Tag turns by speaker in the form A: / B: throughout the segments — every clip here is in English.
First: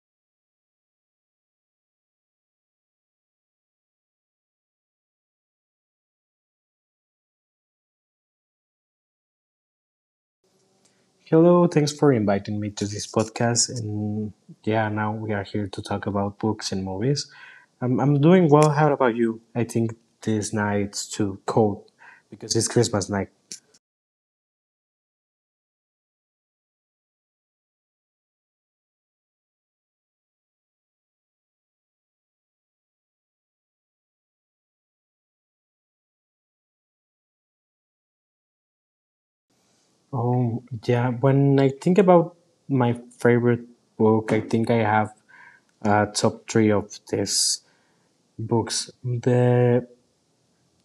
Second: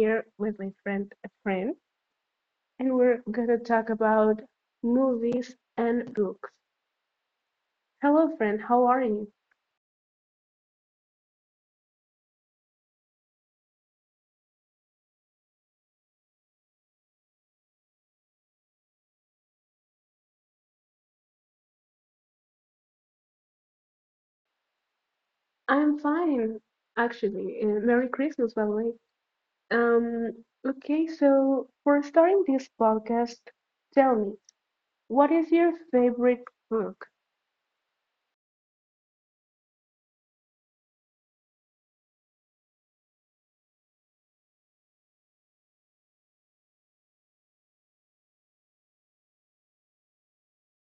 A: here with my friend and we're gonna talk about movies and books. Hello, friend. How are you?
B: Hello, thanks for inviting me to this podcast. And yeah, now we are here to talk about books and movies. I'm doing well. How about you? I think this night's too cold because it's Christmas night.
A: I'm fine, actually, and Merry Christmas, by the way. Um, okay, so for starting this podcast, tell me, what is your favorite book?
B: Oh, yeah. When I think about my favorite book, I think I have a top three of these books. The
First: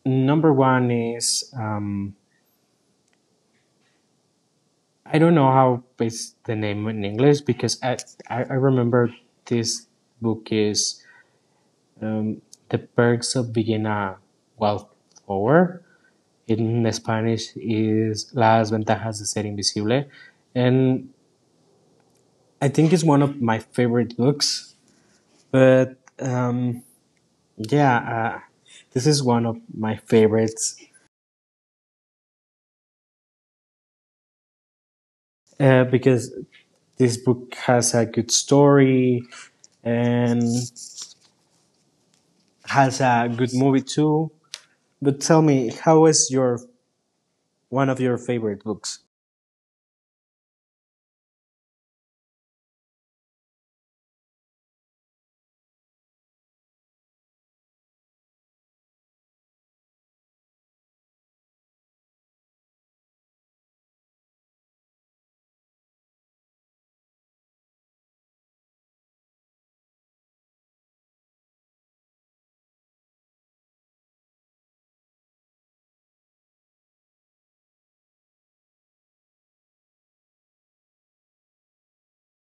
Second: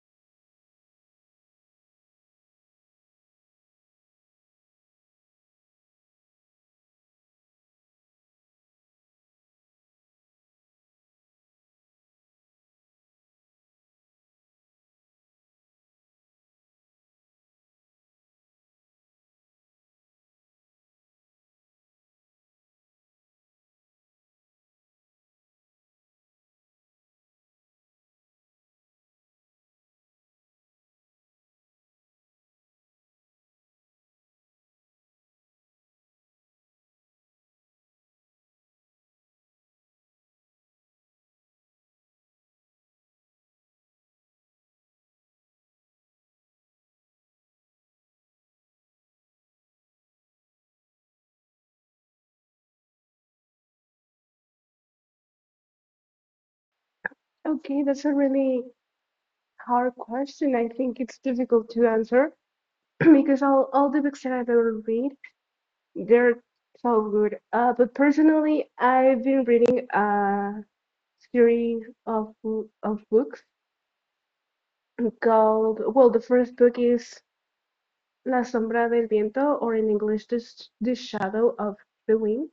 B: number one is I don't know how is the name in English because I remember this book is um, The Perks of Viena Wallflower. In Spanish is Las Ventajas de Ser Invisible. And I think it's one of my favorite books. But yeah, this is one of my favorites because this book has a good story and has a good movie too. But tell me, how is your one of your favorite books?
A: Okay, that's a really hard question. I think it's difficult to answer because all the books that I've ever read, they're so good. But personally, I've been reading a series of books called, well, the first book is La Sombra del Viento, or in English, the Shadow of the Wind,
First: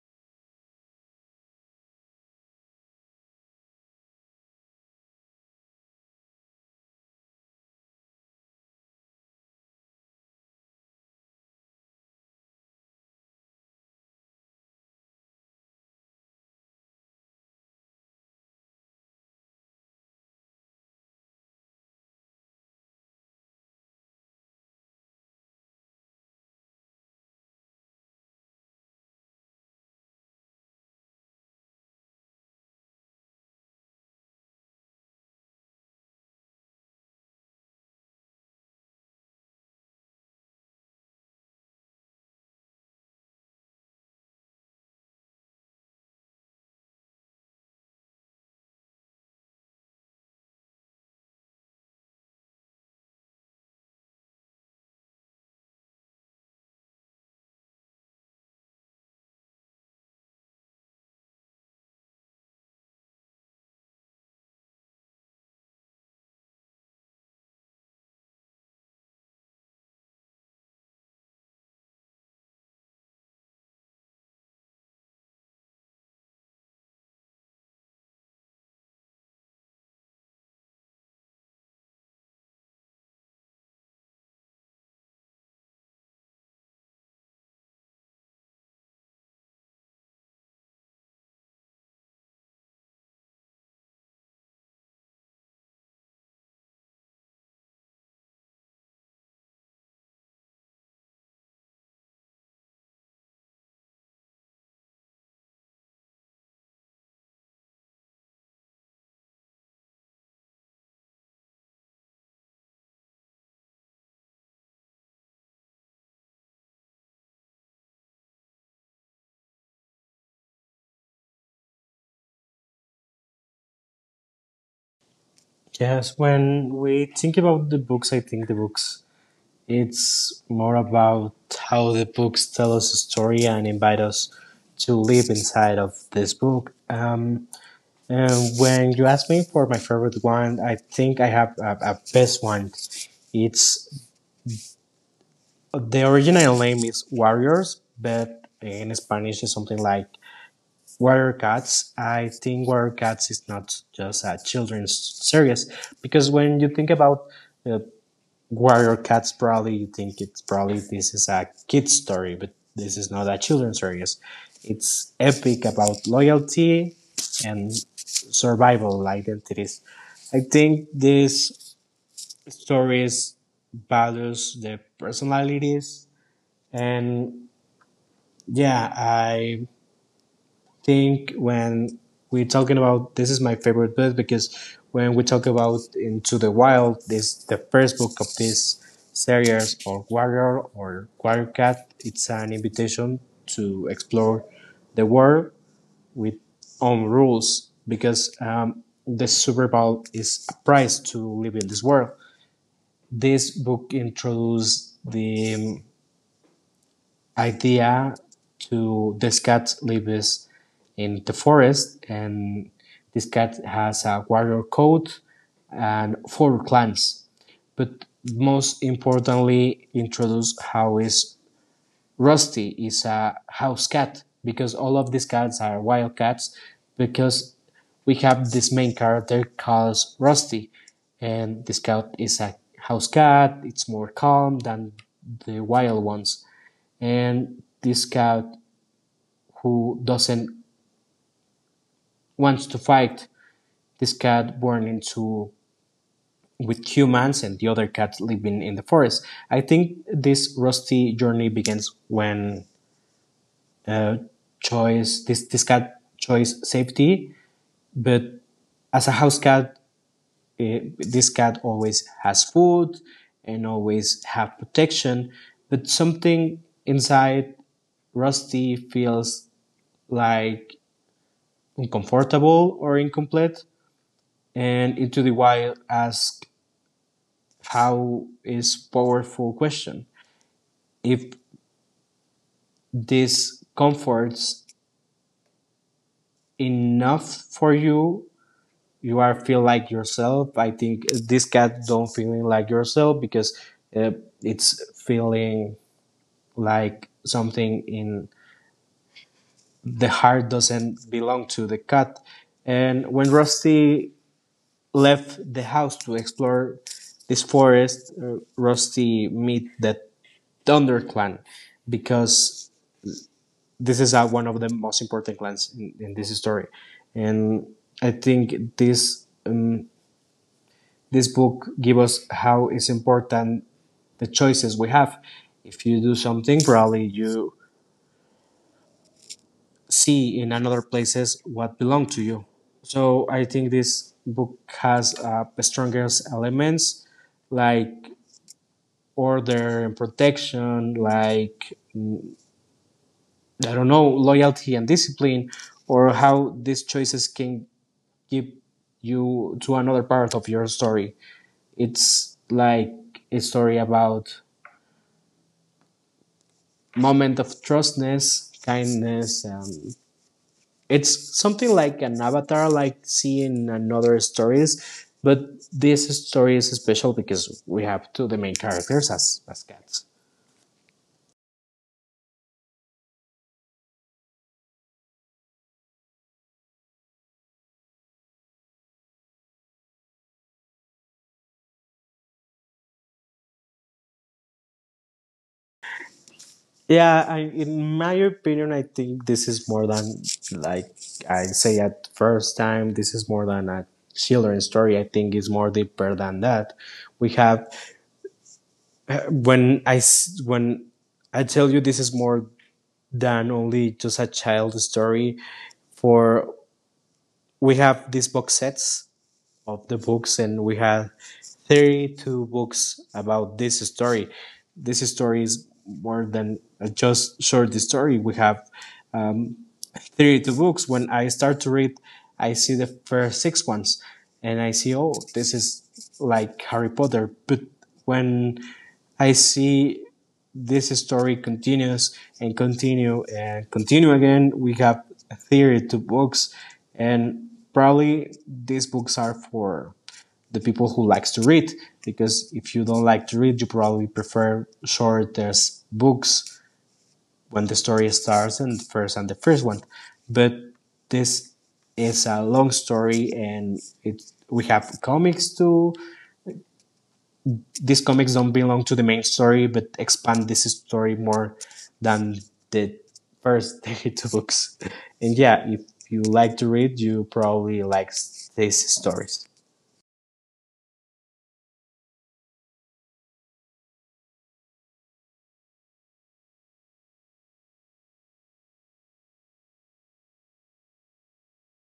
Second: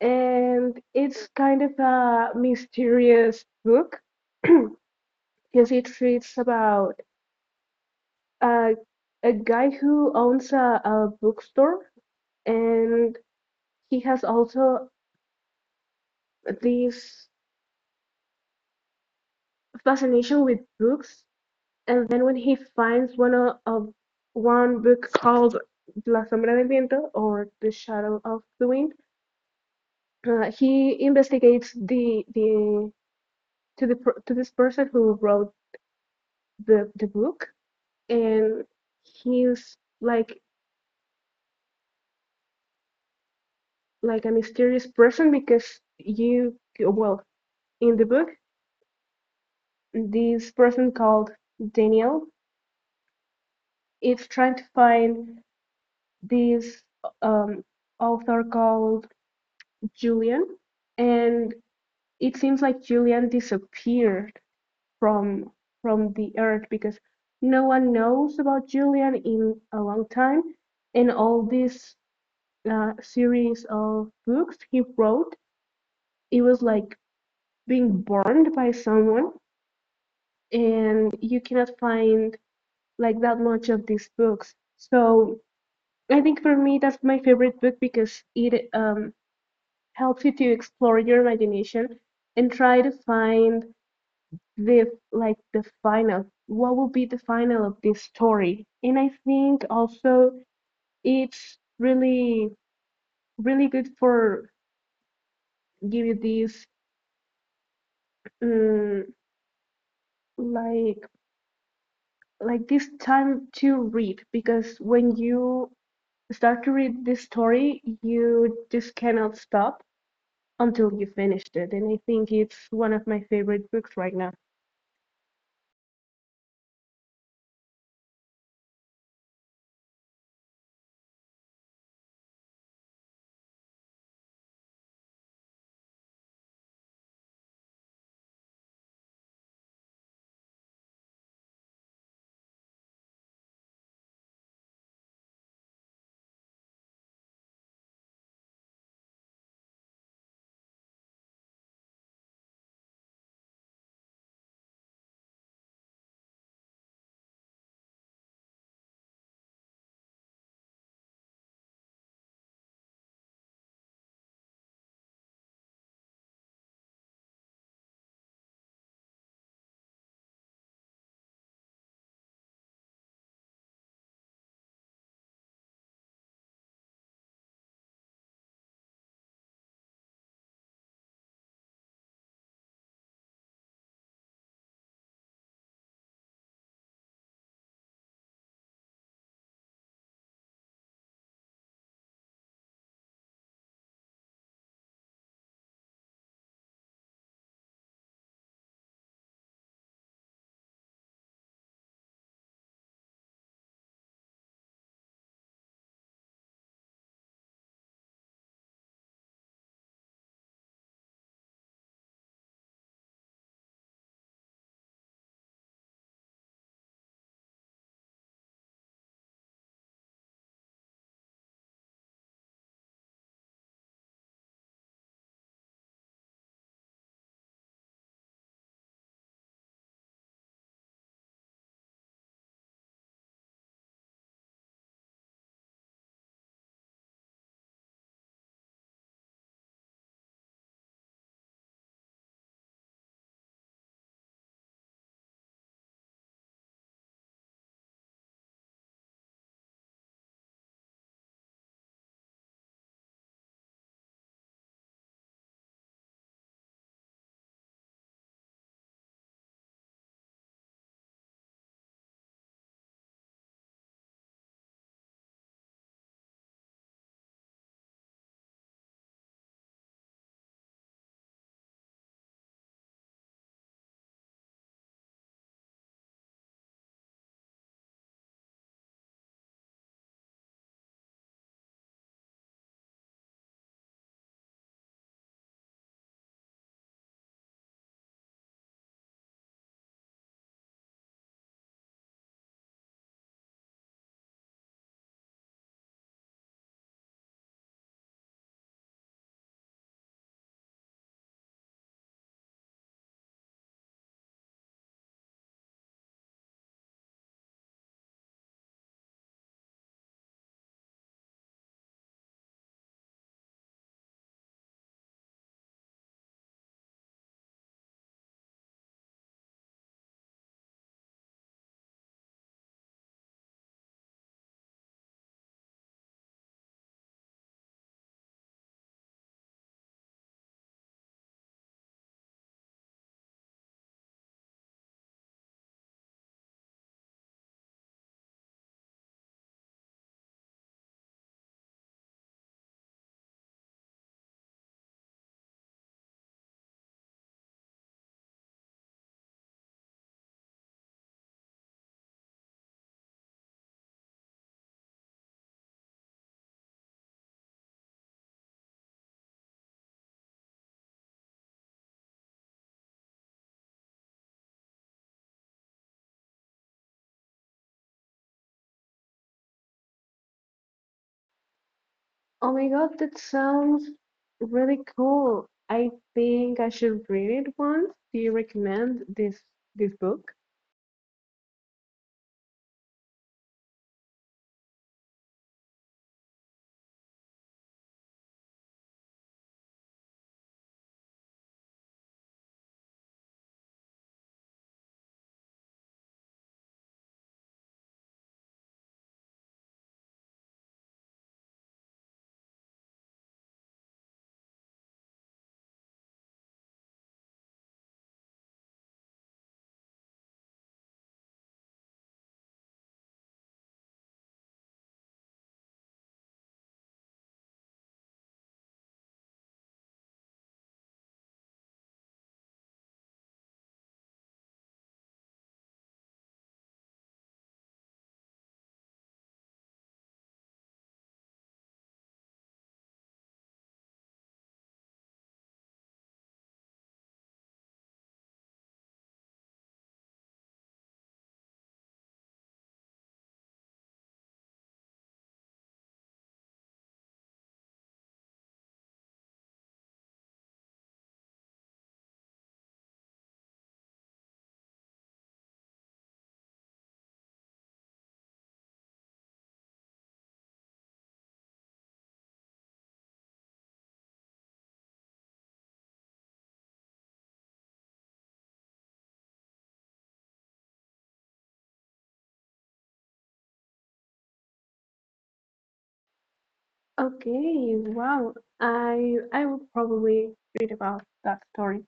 A: and it's kind of a mysterious book because it treats about a a guy who owns a bookstore, and he has also this fascination with books. And then when he finds one of one book called La Sombra del Viento or The Shadow of the Wind, he investigates the to this person who wrote the book, and he's like a mysterious person because you well in the book, this person called Daniel is trying to find this um, author called Julian, and it seems like Julian disappeared from from the earth because no one knows about Julian in a long time, and all this series of books he wrote, it was like being burned by someone, and you cannot find like that much of these books. So I think for me that's my favorite book because it helps you to explore your imagination and try to find the like the final, what will be the final of this story. And I think also it's really good for give you this um, like this time to read, because when you start to read this story you just cannot stop until you finished it, and I think it's one of my favorite books right now.
B: Yes, when we think about the books, I think the books it's more about how the books tell us a story and invite us to live inside of this book. And when you ask me for my favorite one, I think I have a best one. It's the original name is Warriors, but in Spanish it's something like Warrior Cats. I think Warrior Cats is not just a children's series because when you think about uh, Warrior Cats probably you think it's probably this is a kid's story, but this is not a children's series. It's epic about loyalty and survival identities. I think these stories values the personalities and yeah, I think when we're talking about this is my favorite book because when we talk about Into the Wild, this the first book of this series or Warrior Cat. It's an invitation to explore the world with own rules because the Super Bowl is a prize to live in this world. This book introduced the idea to this cat lives in the forest and this cat has a warrior coat and four clans but most importantly introduce how is rusty is a house cat because all of these cats are wild cats because we have this main character called rusty and this cat is a house cat. It's more calm than the wild ones and this cat who doesn't wants to fight. This cat born into with humans and the other cat living in the forest. I think this rusty journey begins when uh, choice this cat choice safety but as a house cat, this cat always has food and always have protection but something inside rusty feels like uncomfortable or incomplete. And Into the Wild asks how is powerful question. If this comforts enough for you, you are feel like yourself. I think this cat don't feeling like yourself because uh, it's feeling like something in the heart doesn't belong to the cat. And when Rusty left the house to explore this forest, Rusty meet that Thunder Clan because this is one of the most important clans in this story, and I think this book gives us how it's important the choices we have. If you do something, probably you see in another places what belong to you. So I think this book has the strongest elements like order and protection, like I don't know, loyalty and discipline, or how these choices can give you to another part of your story. It's like a story about moment of trustness, kindness. It's something like an avatar, like seeing another stories, but this story is special because we have two of the main characters as cats.
A: Oh my God, that sounds really cool. I think I should read it once. Do you recommend this book?
B: Yeah, I, in my opinion, I think this is more than like I say at first time. This is more than a children's story. I think it's more deeper than that. We have when I when I tell you this is more than only just a child story. For we have these box sets of the books, and we have 32 books about this story. This story is more than just short story. We have um, 32 books. When I start to read, I see the first six ones and I see, oh, this is like Harry Potter. But when I see this story continues and continue again, we have 32 books and probably these books are for the people who likes to read because if you don't like to read you probably prefer shorter books when the story starts and first and the first one. But this is a long story and it we have comics too. These comics don't belong to the main story but expand this story more than the first 32 books. And yeah, if you like to read, you probably like these stories.
A: Okay, wow. I will probably read about that story.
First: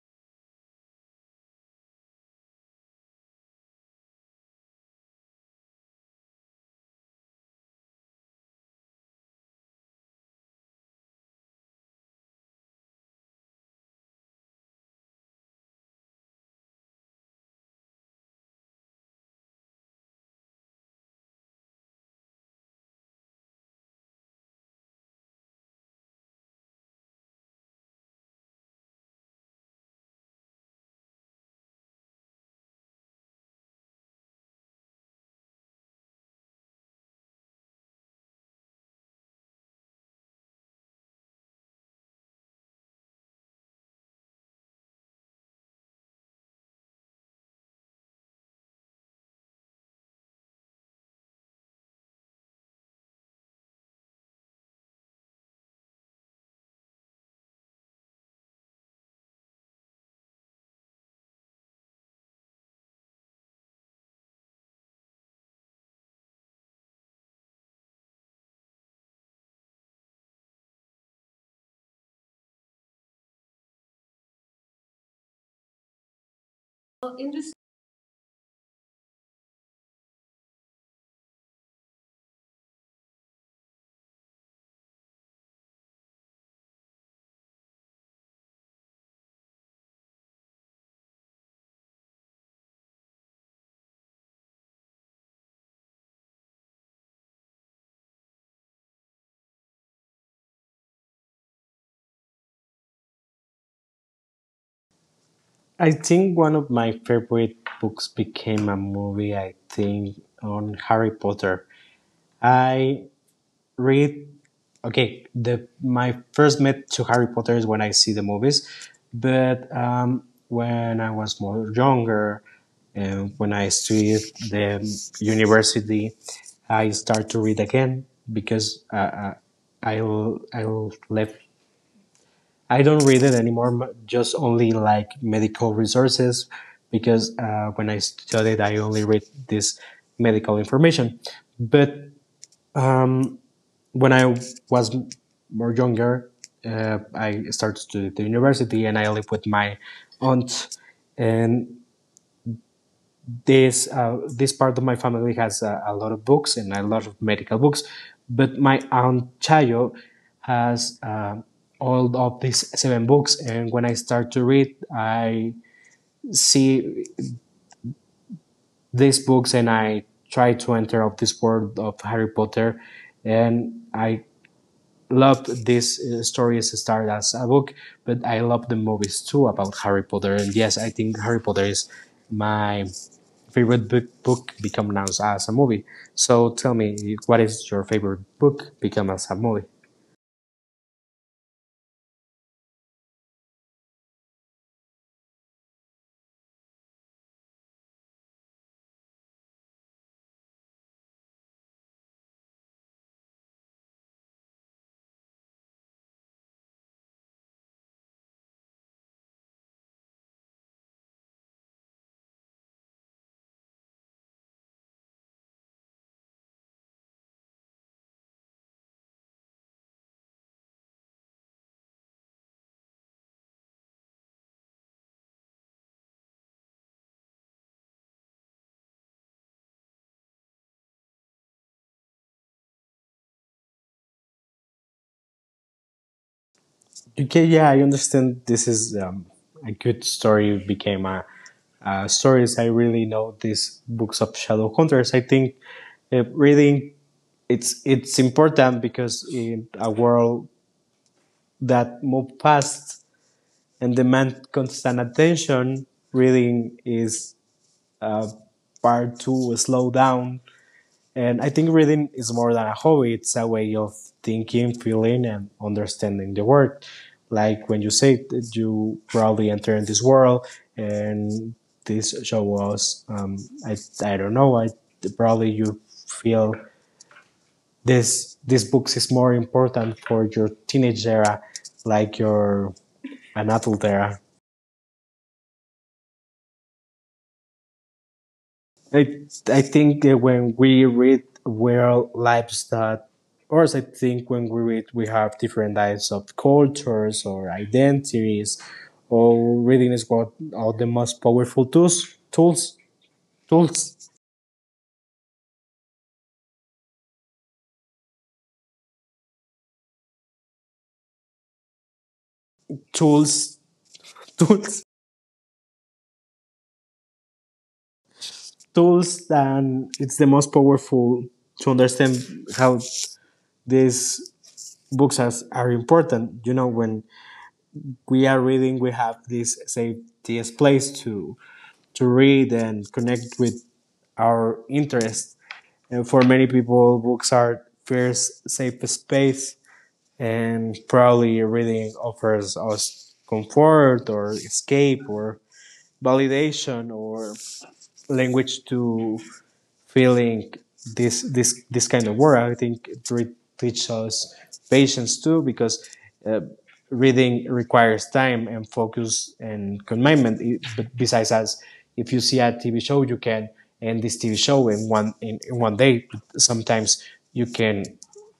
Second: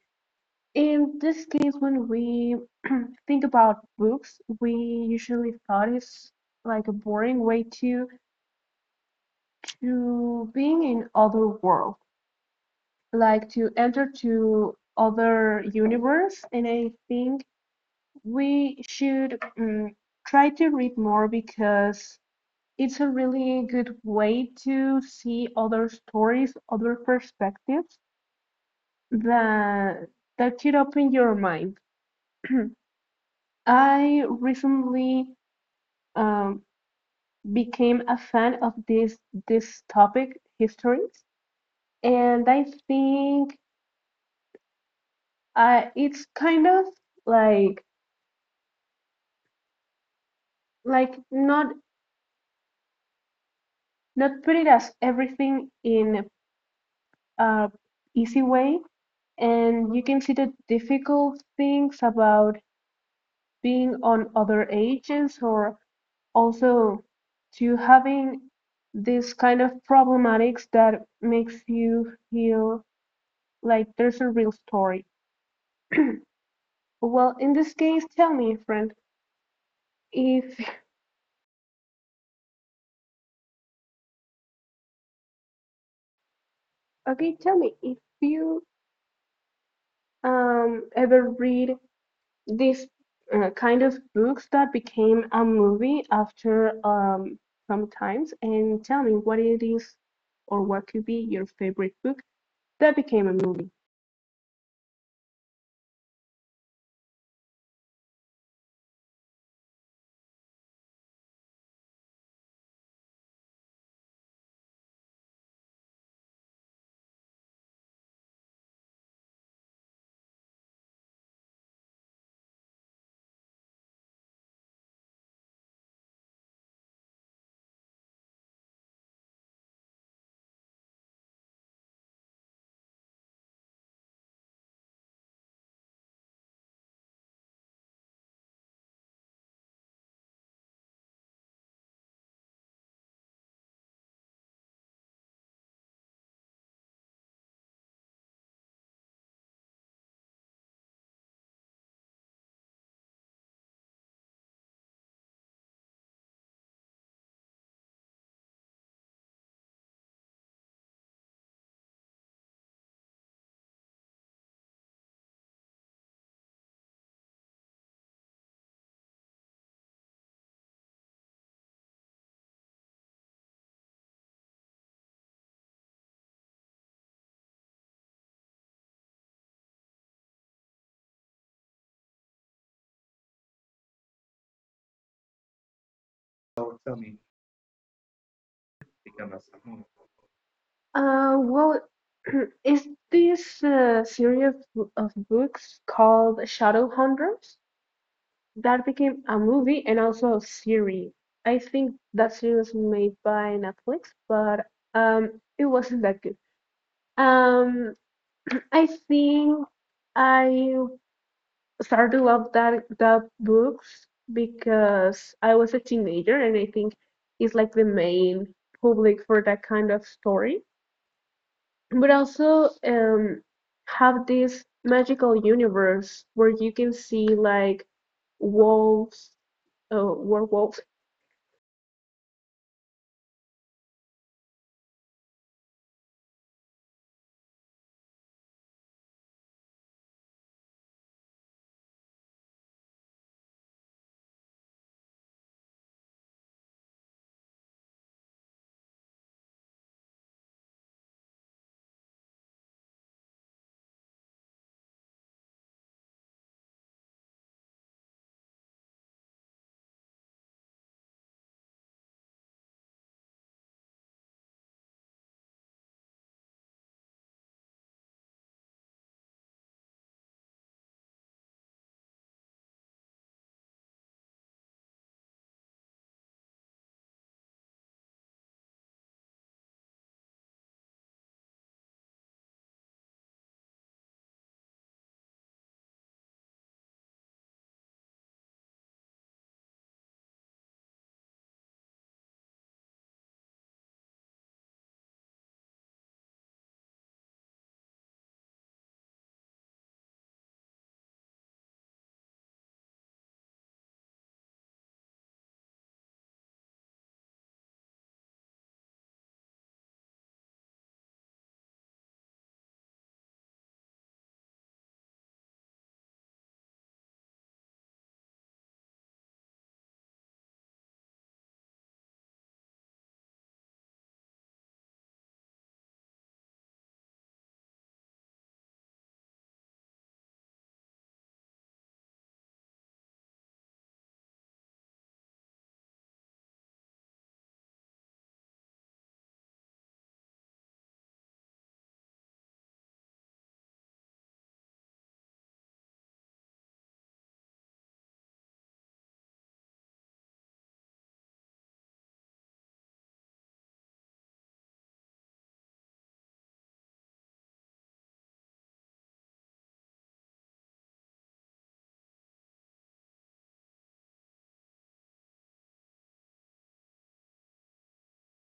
A: In this case, when we think about books, we usually thought it's like a boring way to being in other world, like to enter to other universe. And I think we should try to read more because it's a really good way to see other stories, other perspectives that that should open your mind. I recently um, became a fan of this topic, histories, and I think it's kind of like not put it as everything in a easy way, and you can see the difficult things about being on other ages or also to having this kind of problematics that makes you feel like there's a real story.
B: Well,
A: Well, in this case, tell me, friend, if okay, tell me if you ever read these kind of books that became a movie after some times. And tell me what it is or what could be your favorite book that became a movie.
B: I think one of my favorite books became a movie, I think, on Harry Potter. I read okay, the my first met to Harry Potter is when I see the movies, but when I was more younger, and when I studied the university, I start to read again because I I left. I don't read it anymore. Just only like medical resources, because when I studied, I only read this medical information. But when I was more younger, I started to the university and I lived with my aunt. And this part of my family has a lot of books and a lot of medical books, but my aunt Chayo has all of these seven books. And when I start to read, I see these books and I try to enter of this world of Harry Potter, and I love this story as started as a book, but I love the movies too about Harry Potter. And yes, I think Harry Potter is my favorite book. Book become now as a movie. So tell me, what is your favorite book become as a movie?
A: Well, is this series of books called Shadowhunters that became a movie and also a series. I think that series was made by Netflix, but it wasn't that good. Um, I think I started to love that books because I was a teenager, and I think it's like the main public for that kind of story. But also have this magical universe where you can see like wolves, werewolves.
B: Okay, yeah, I understand. This is a good story became a. Stories I really know these books of shadow hunters. I think reading it's important because in a world that move fast and demand constant attention. Reading is part to slow down. And I think reading is more than a hobby, it's a way of thinking, feeling, and understanding the world. Like when you say that you probably enter in this world, and this show was, I, I don't know, I probably you feel this this books is more important for your teenage era, like your an adult era. I, I think that when we read real lives that, or I think when we read, we have different types of cultures or identities, or reading is what are the most powerful tools, tools, tools, tools, tools, tools and it's the most powerful to understand how these books are important. You know, when we are reading, we have this safety place to read and connect with our interest. And for many people, books are first safe space, and probably reading offers us comfort or escape or validation or language to feeling this kind of work. I think it teaches us patience too, because uh, reading requires time and focus and commitment. It- But besides as if you see a TV show, you can end this TV show in in 1 day. Sometimes you can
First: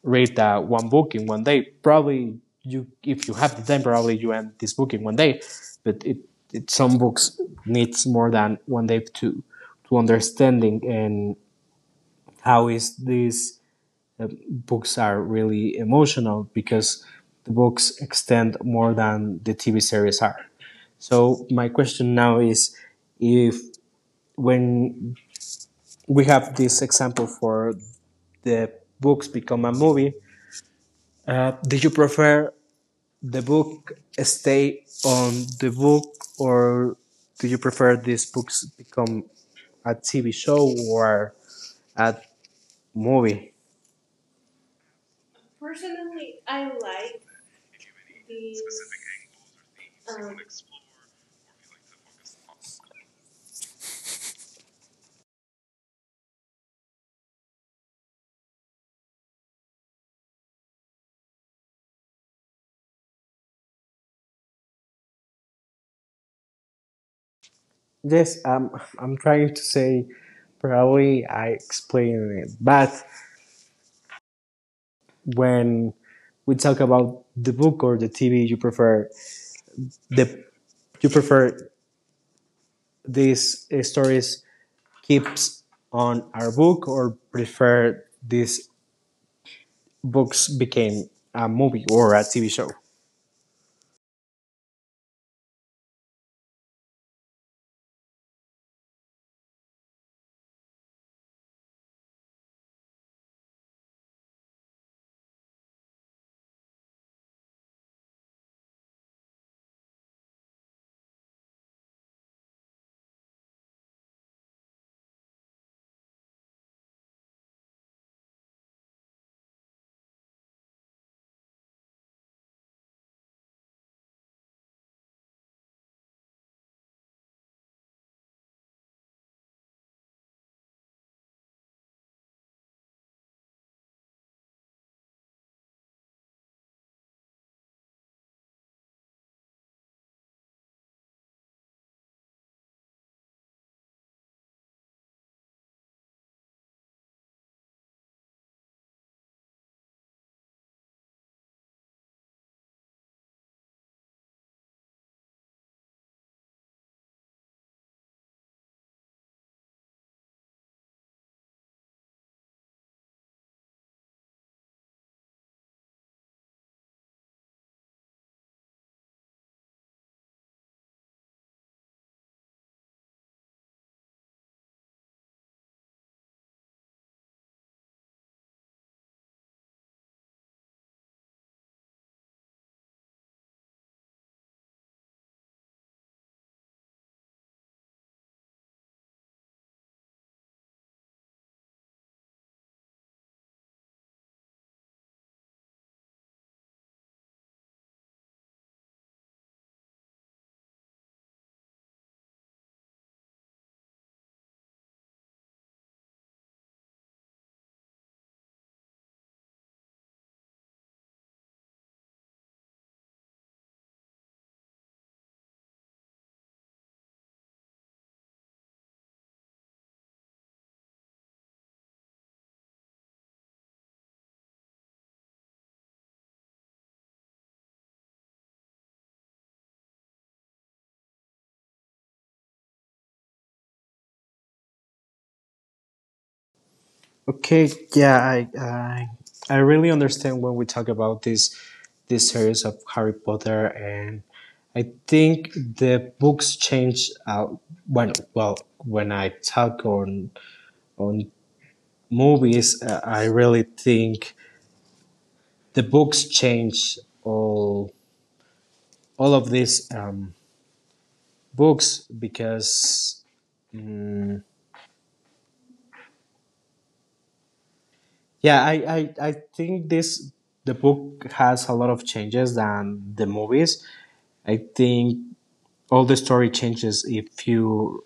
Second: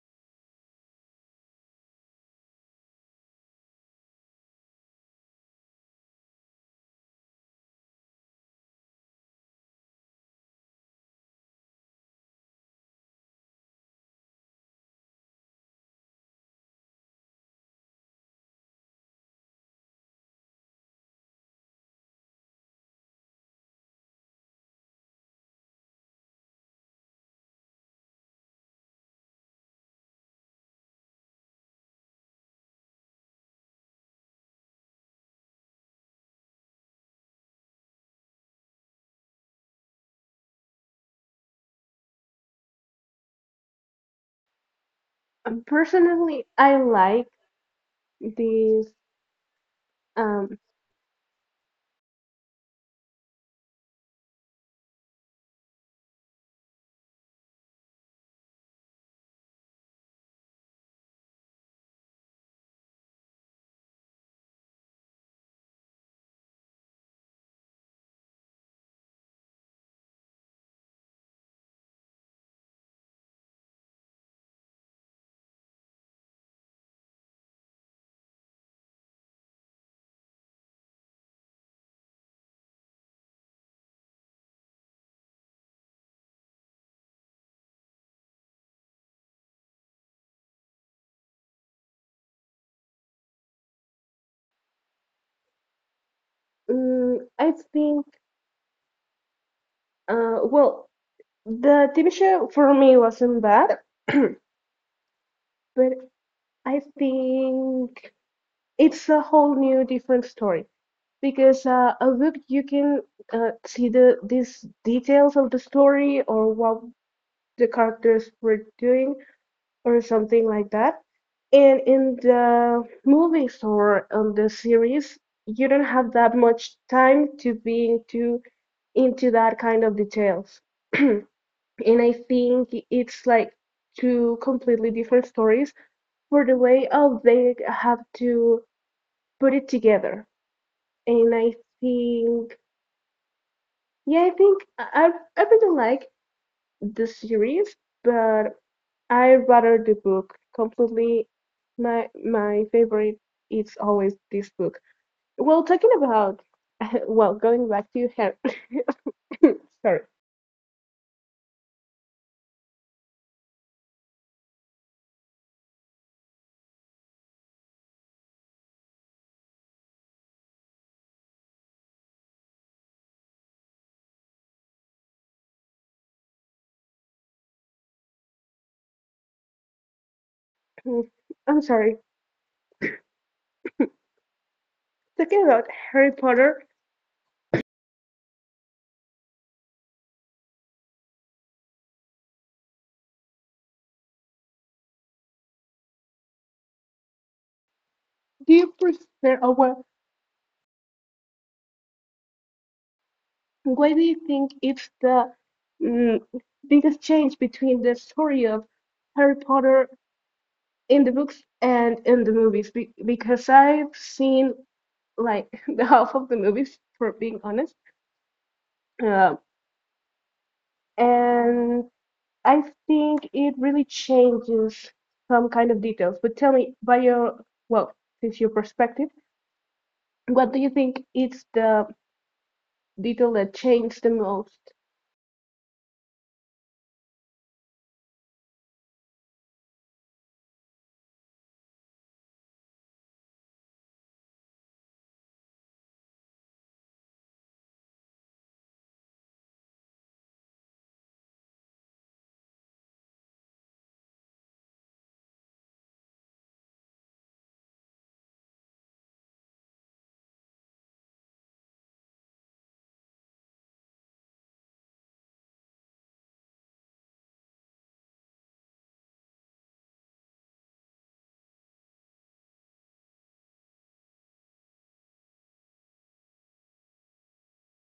B: read one book in 1 day. Probably you, if you have the time, probably you end this book in 1 day. But it some books needs more than 1 day to understanding and how is these books are really emotional because the books extend more than the TV series are. So my question now is if when we have this example for the books become a movie, did you prefer the book stay on the book or do you prefer these books become a TV show or a movie? Personally,
A: Personally,
B: I
A: I
B: like
A: like
B: these
A: these.
B: um,
A: Um,
B: yes, I'm trying to say probably I explained it, but when we talk about the book or the TV you prefer, the you prefer these stories keeps on our book or prefer these books became a movie or a TV show?
A: I think, well, the TV show for me wasn't bad, but I think it's a whole new different story, because a book you can see these details of the story or what the characters were doing or something like that, and in the movies or on the series you don't have that much time to being too into that kind of details. And I think it's like two completely different stories for the way of they have to put it together. And I think, yeah, I think I really like the series, but I rather the book completely. My favorite is always this book. Well, talking about well, going back to Harry. Sorry, I'm sorry. Talking about Harry Potter, do you prefer, or well, why do you think it's the mm, biggest change between the story of Harry Potter in the books and in the movies, because I've seen like the half of the movies for being honest, uh, and I think it really changes some kind of details. But tell me by your, well, since your perspective, what do you think is the detail that changed the most?
B: Okay, yeah, I really understand when we talk about this this series of Harry Potter, and I think the books change. When well, when I talk on movies, I really think the books change all all of these books because mm, yeah, I think this the book has a lot of changes than the movies. I think all the story changes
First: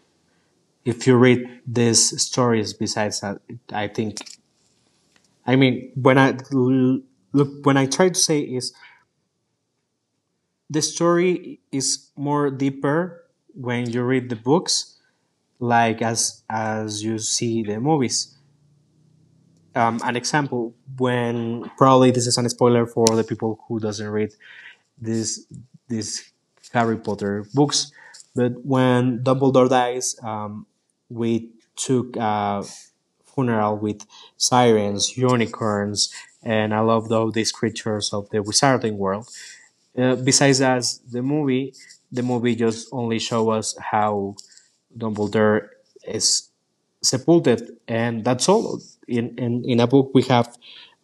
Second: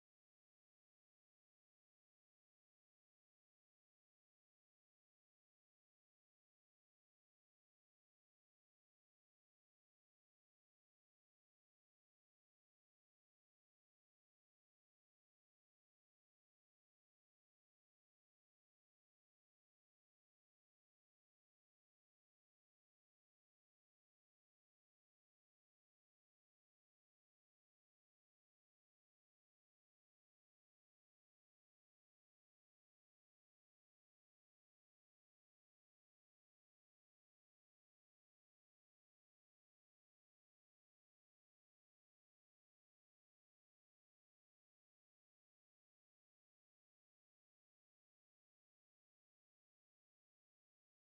B: if you read these stories. Besides that, I think I mean when I look when I try to say is the story is more deeper when you read the books like as you see the movies. An example, when, probably this is an spoiler for the people who doesn't read this these Harry Potter books, but when Dumbledore dies, we took a funeral with sirens, unicorns, and I loved all these creatures of the wizarding world. Besides as the movie just only show us how Dumbledore is sepulted, and that's all. In a book, we have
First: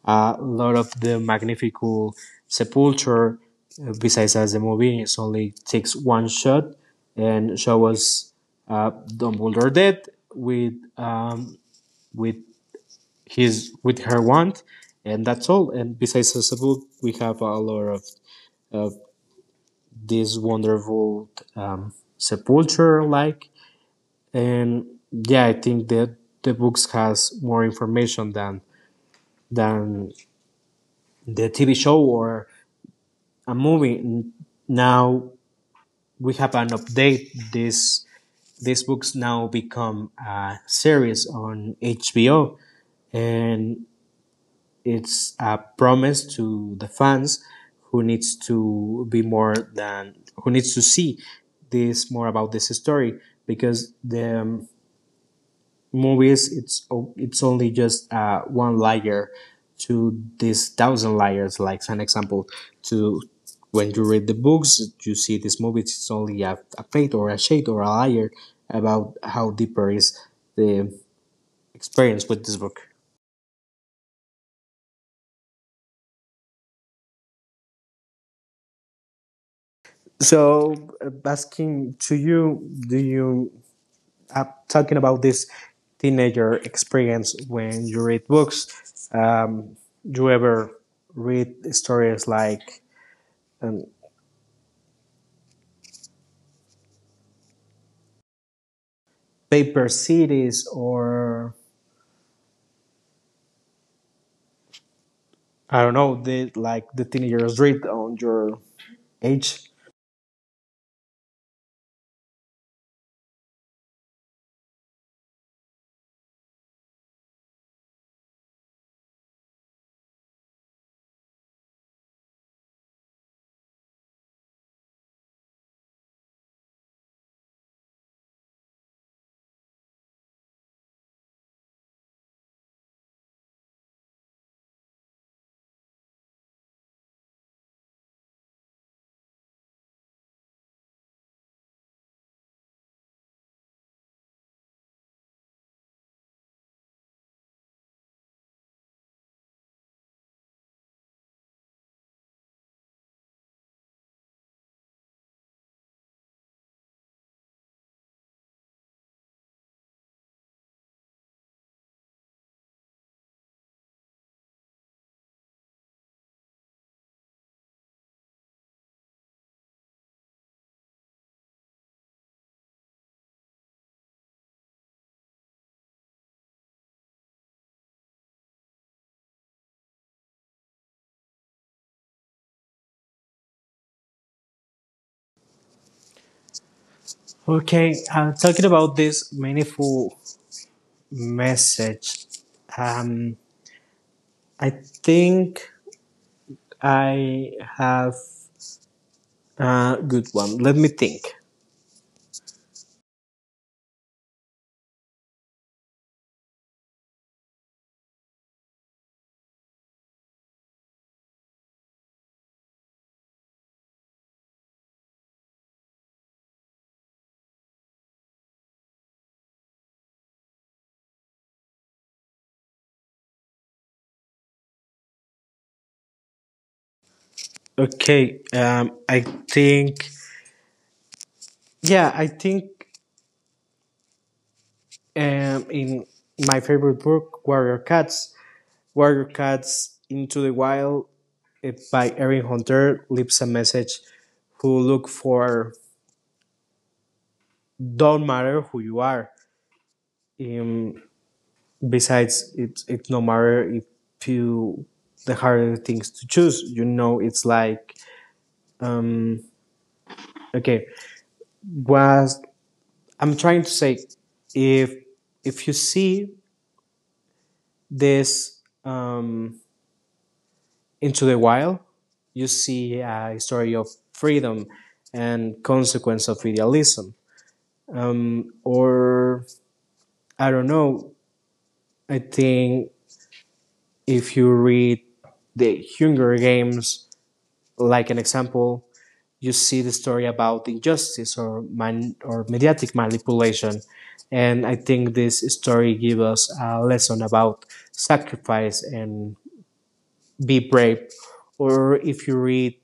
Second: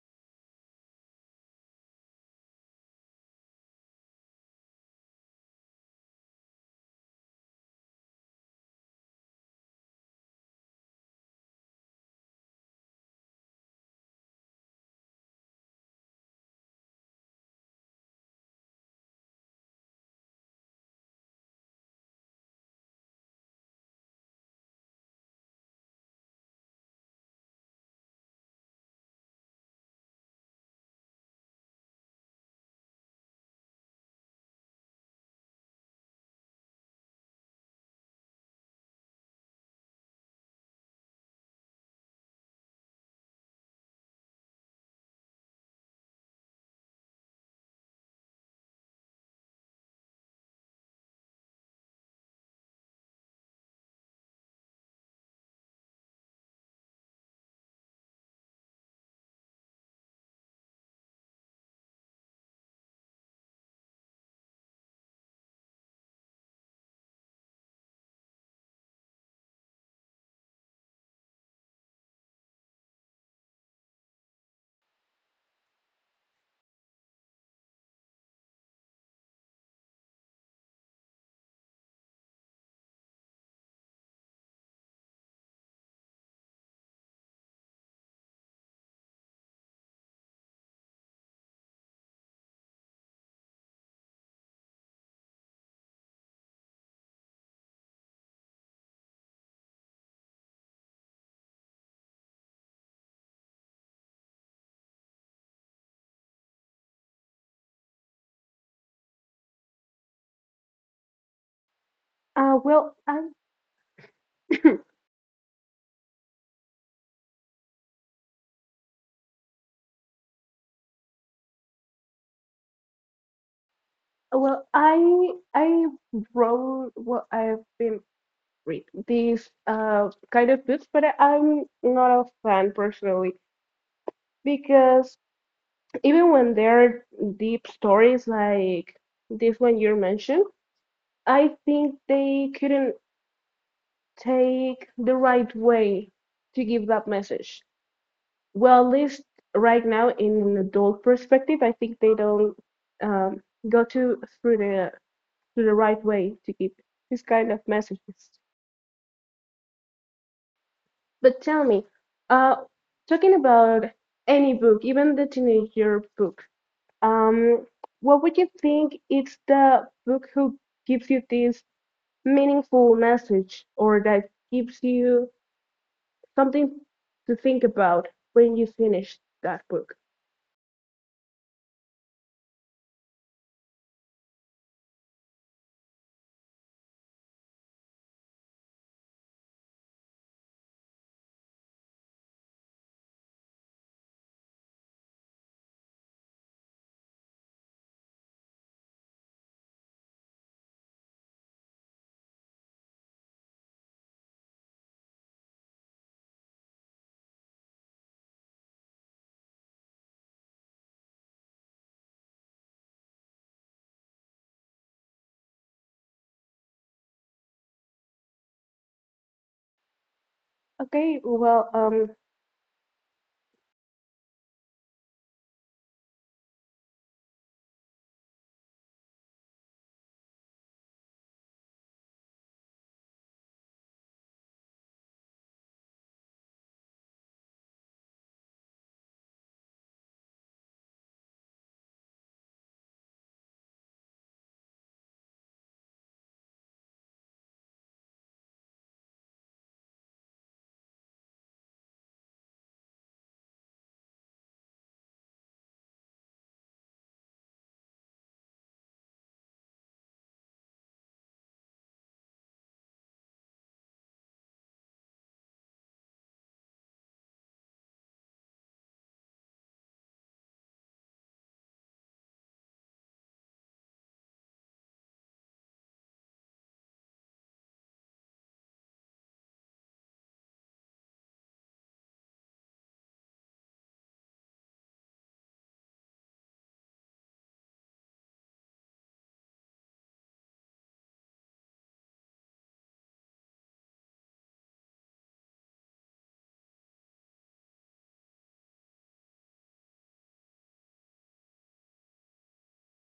B: a lot of the magnifical sepulture. Besides as the movie, it's only takes one shot and show us uh, Dumbledore dead with um, with he's with her want, and that's all. And besides Sasabuk, we have a lot of this wonderful sepulture like. And yeah, I think that the books has more information than the TV show or a movie. Now we have an update. This these books now become a series on HBO, and it's a promise to the fans who needs to be more than who needs to see this more about this story, because the movies, it's only just one layer to these thousand layers. Like an example, to when you read the books, you see these movies it's only a plate or a shade or a layer about how deeper is the experience with this book. So, asking to you, talking about this teenager experience when you read books, you ever read stories like um, Paper Cities or, I don't know, like the teenagers read on your age?
A: Well, I well I wrote, well, I've been read these kind of books, but I'm not a fan personally, because even when there are deep stories like this one you mentioned, I think they couldn't take the right way to give that message. Well, at least right now, in an adult perspective, I think they don't um, go to through the right way to give this kind of messages. But tell me, uh, talking about any book, even the teenager book, Um, what would you think it's the book who gives you this meaningful message or that gives you something to think about when you finish that book?
B: Okay, talking about this meaningful message, um, I think I have a good one. Let me think.
A: Okay, well,
B: Okay, I think, yeah, I think in my favorite book, Warrior Cats, Warrior Cats Into the Wild, by Erin Hunter, leaves a message who look for, don't matter who you are. Um, Besides, it no matter if you, the harder things to choose, you know, it's like, um, okay, was, I'm trying to say, if, if you see this Into the Wild, you see a story of freedom and consequence of idealism, or I don't know. I think if you read The Hunger Games, like an example, you see the story about injustice or man or mediatic manipulation, and I think this story gives us a lesson about sacrifice and be brave. Or if you read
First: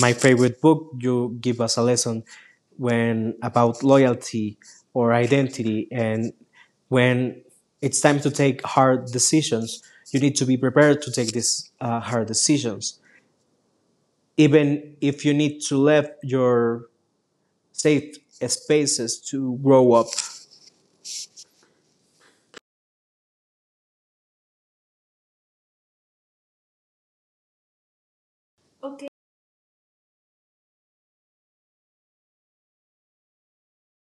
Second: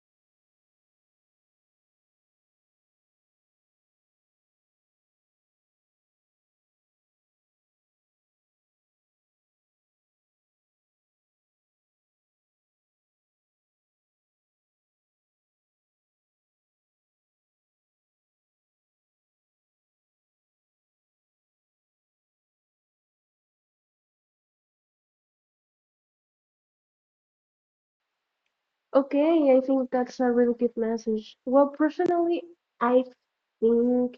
B: my favorite book, you give us a lesson when about loyalty or identity, and when it's time to take hard decisions, you need to be prepared to take these hard decisions, even if you need to leave your safe spaces to grow up. Okay.
A: okay, I think that's a really good message. Well, personally, I think,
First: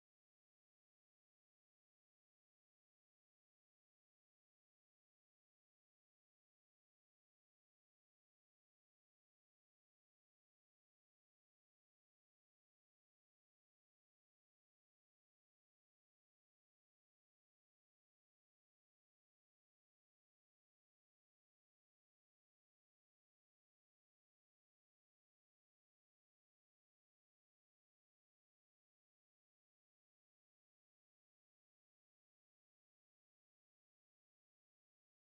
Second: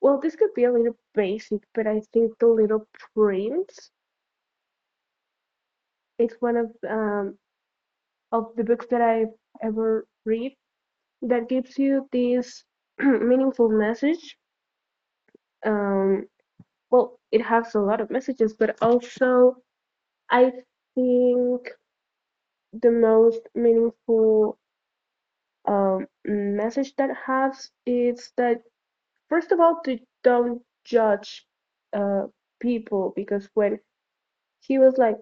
A: well, this could be a little basic, but I think The Little Prince, it's one of the books that I ever read that gives you this meaningful message. Um, well, it has a lot of messages, but also I think the most meaningful message that has is that, first of all, to don't judge uh, people, because when he was like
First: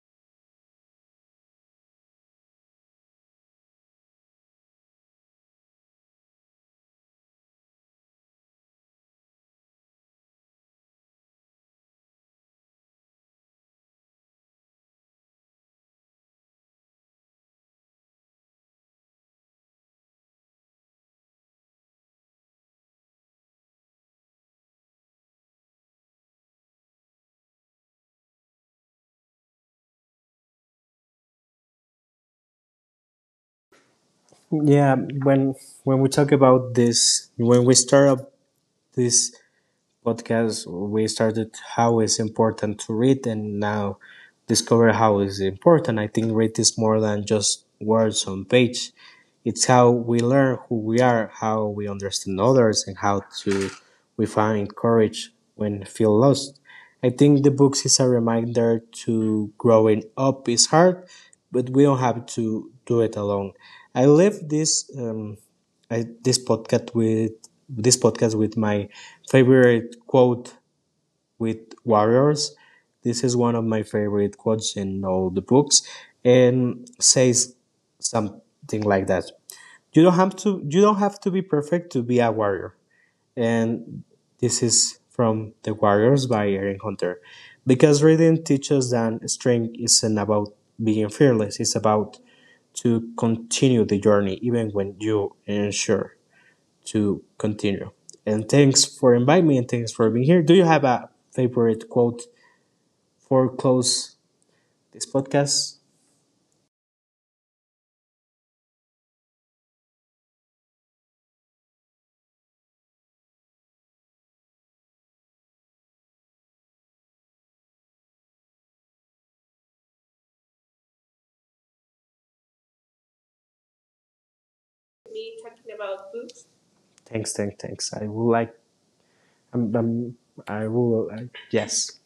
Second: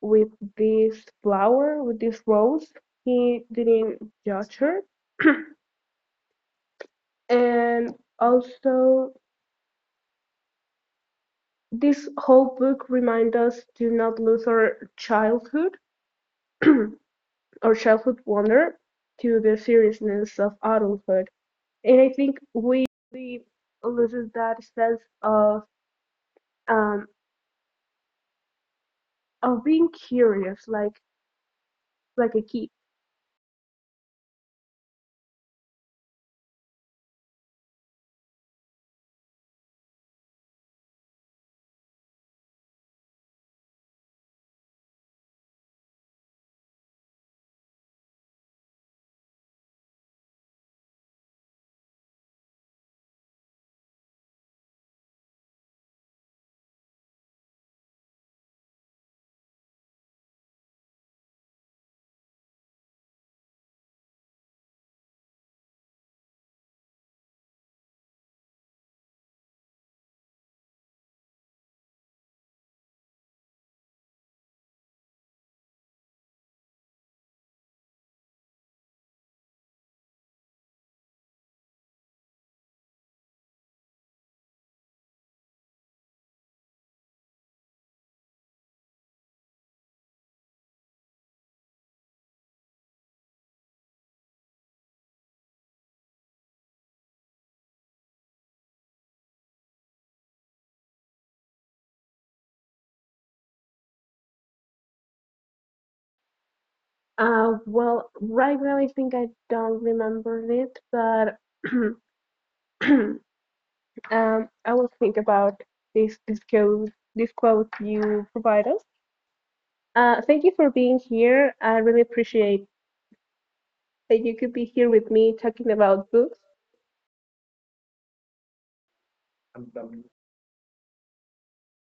A: with this flower, with this rose, he didn't judge her, and also this whole book reminds us to not lose our childhood, our childhood wonder, to the seriousness of adulthood. And I think we loses that sense um, of being curious, like a kid.
B: Yeah, when we talk about this, when we start up this podcast, we started how is important to read, and now discover how is important. I think read is more than just words on page. It's how we learn who we are, how we understand others, and how to we find courage when feel lost. I think the books is a reminder to growing up is hard, but we don't have to do it alone. I live this. This podcast with my favorite quote with warriors. This is one of my favorite quotes in all the books, and says something like that. You don't have to. You don't have to be perfect to be a warrior. And this is from The Warriors by Erin Hunter, because reading teaches that strength isn't about being fearless. It's about to continue the journey even when you are unsure to continue. And thanks for inviting me and thanks for being here. Do you have a favorite quote for close this podcast?
A: Well, right now I think I don't remember it, but um, I will think about this quote you provide us. Thank you for being here. I really appreciate that you could be here with
B: Me
A: me
B: talking
A: talking
B: about
A: about
B: books.
A: books.
B: Thanks, thanks, thanks. I will like. I'm, I'm, I will. Yes.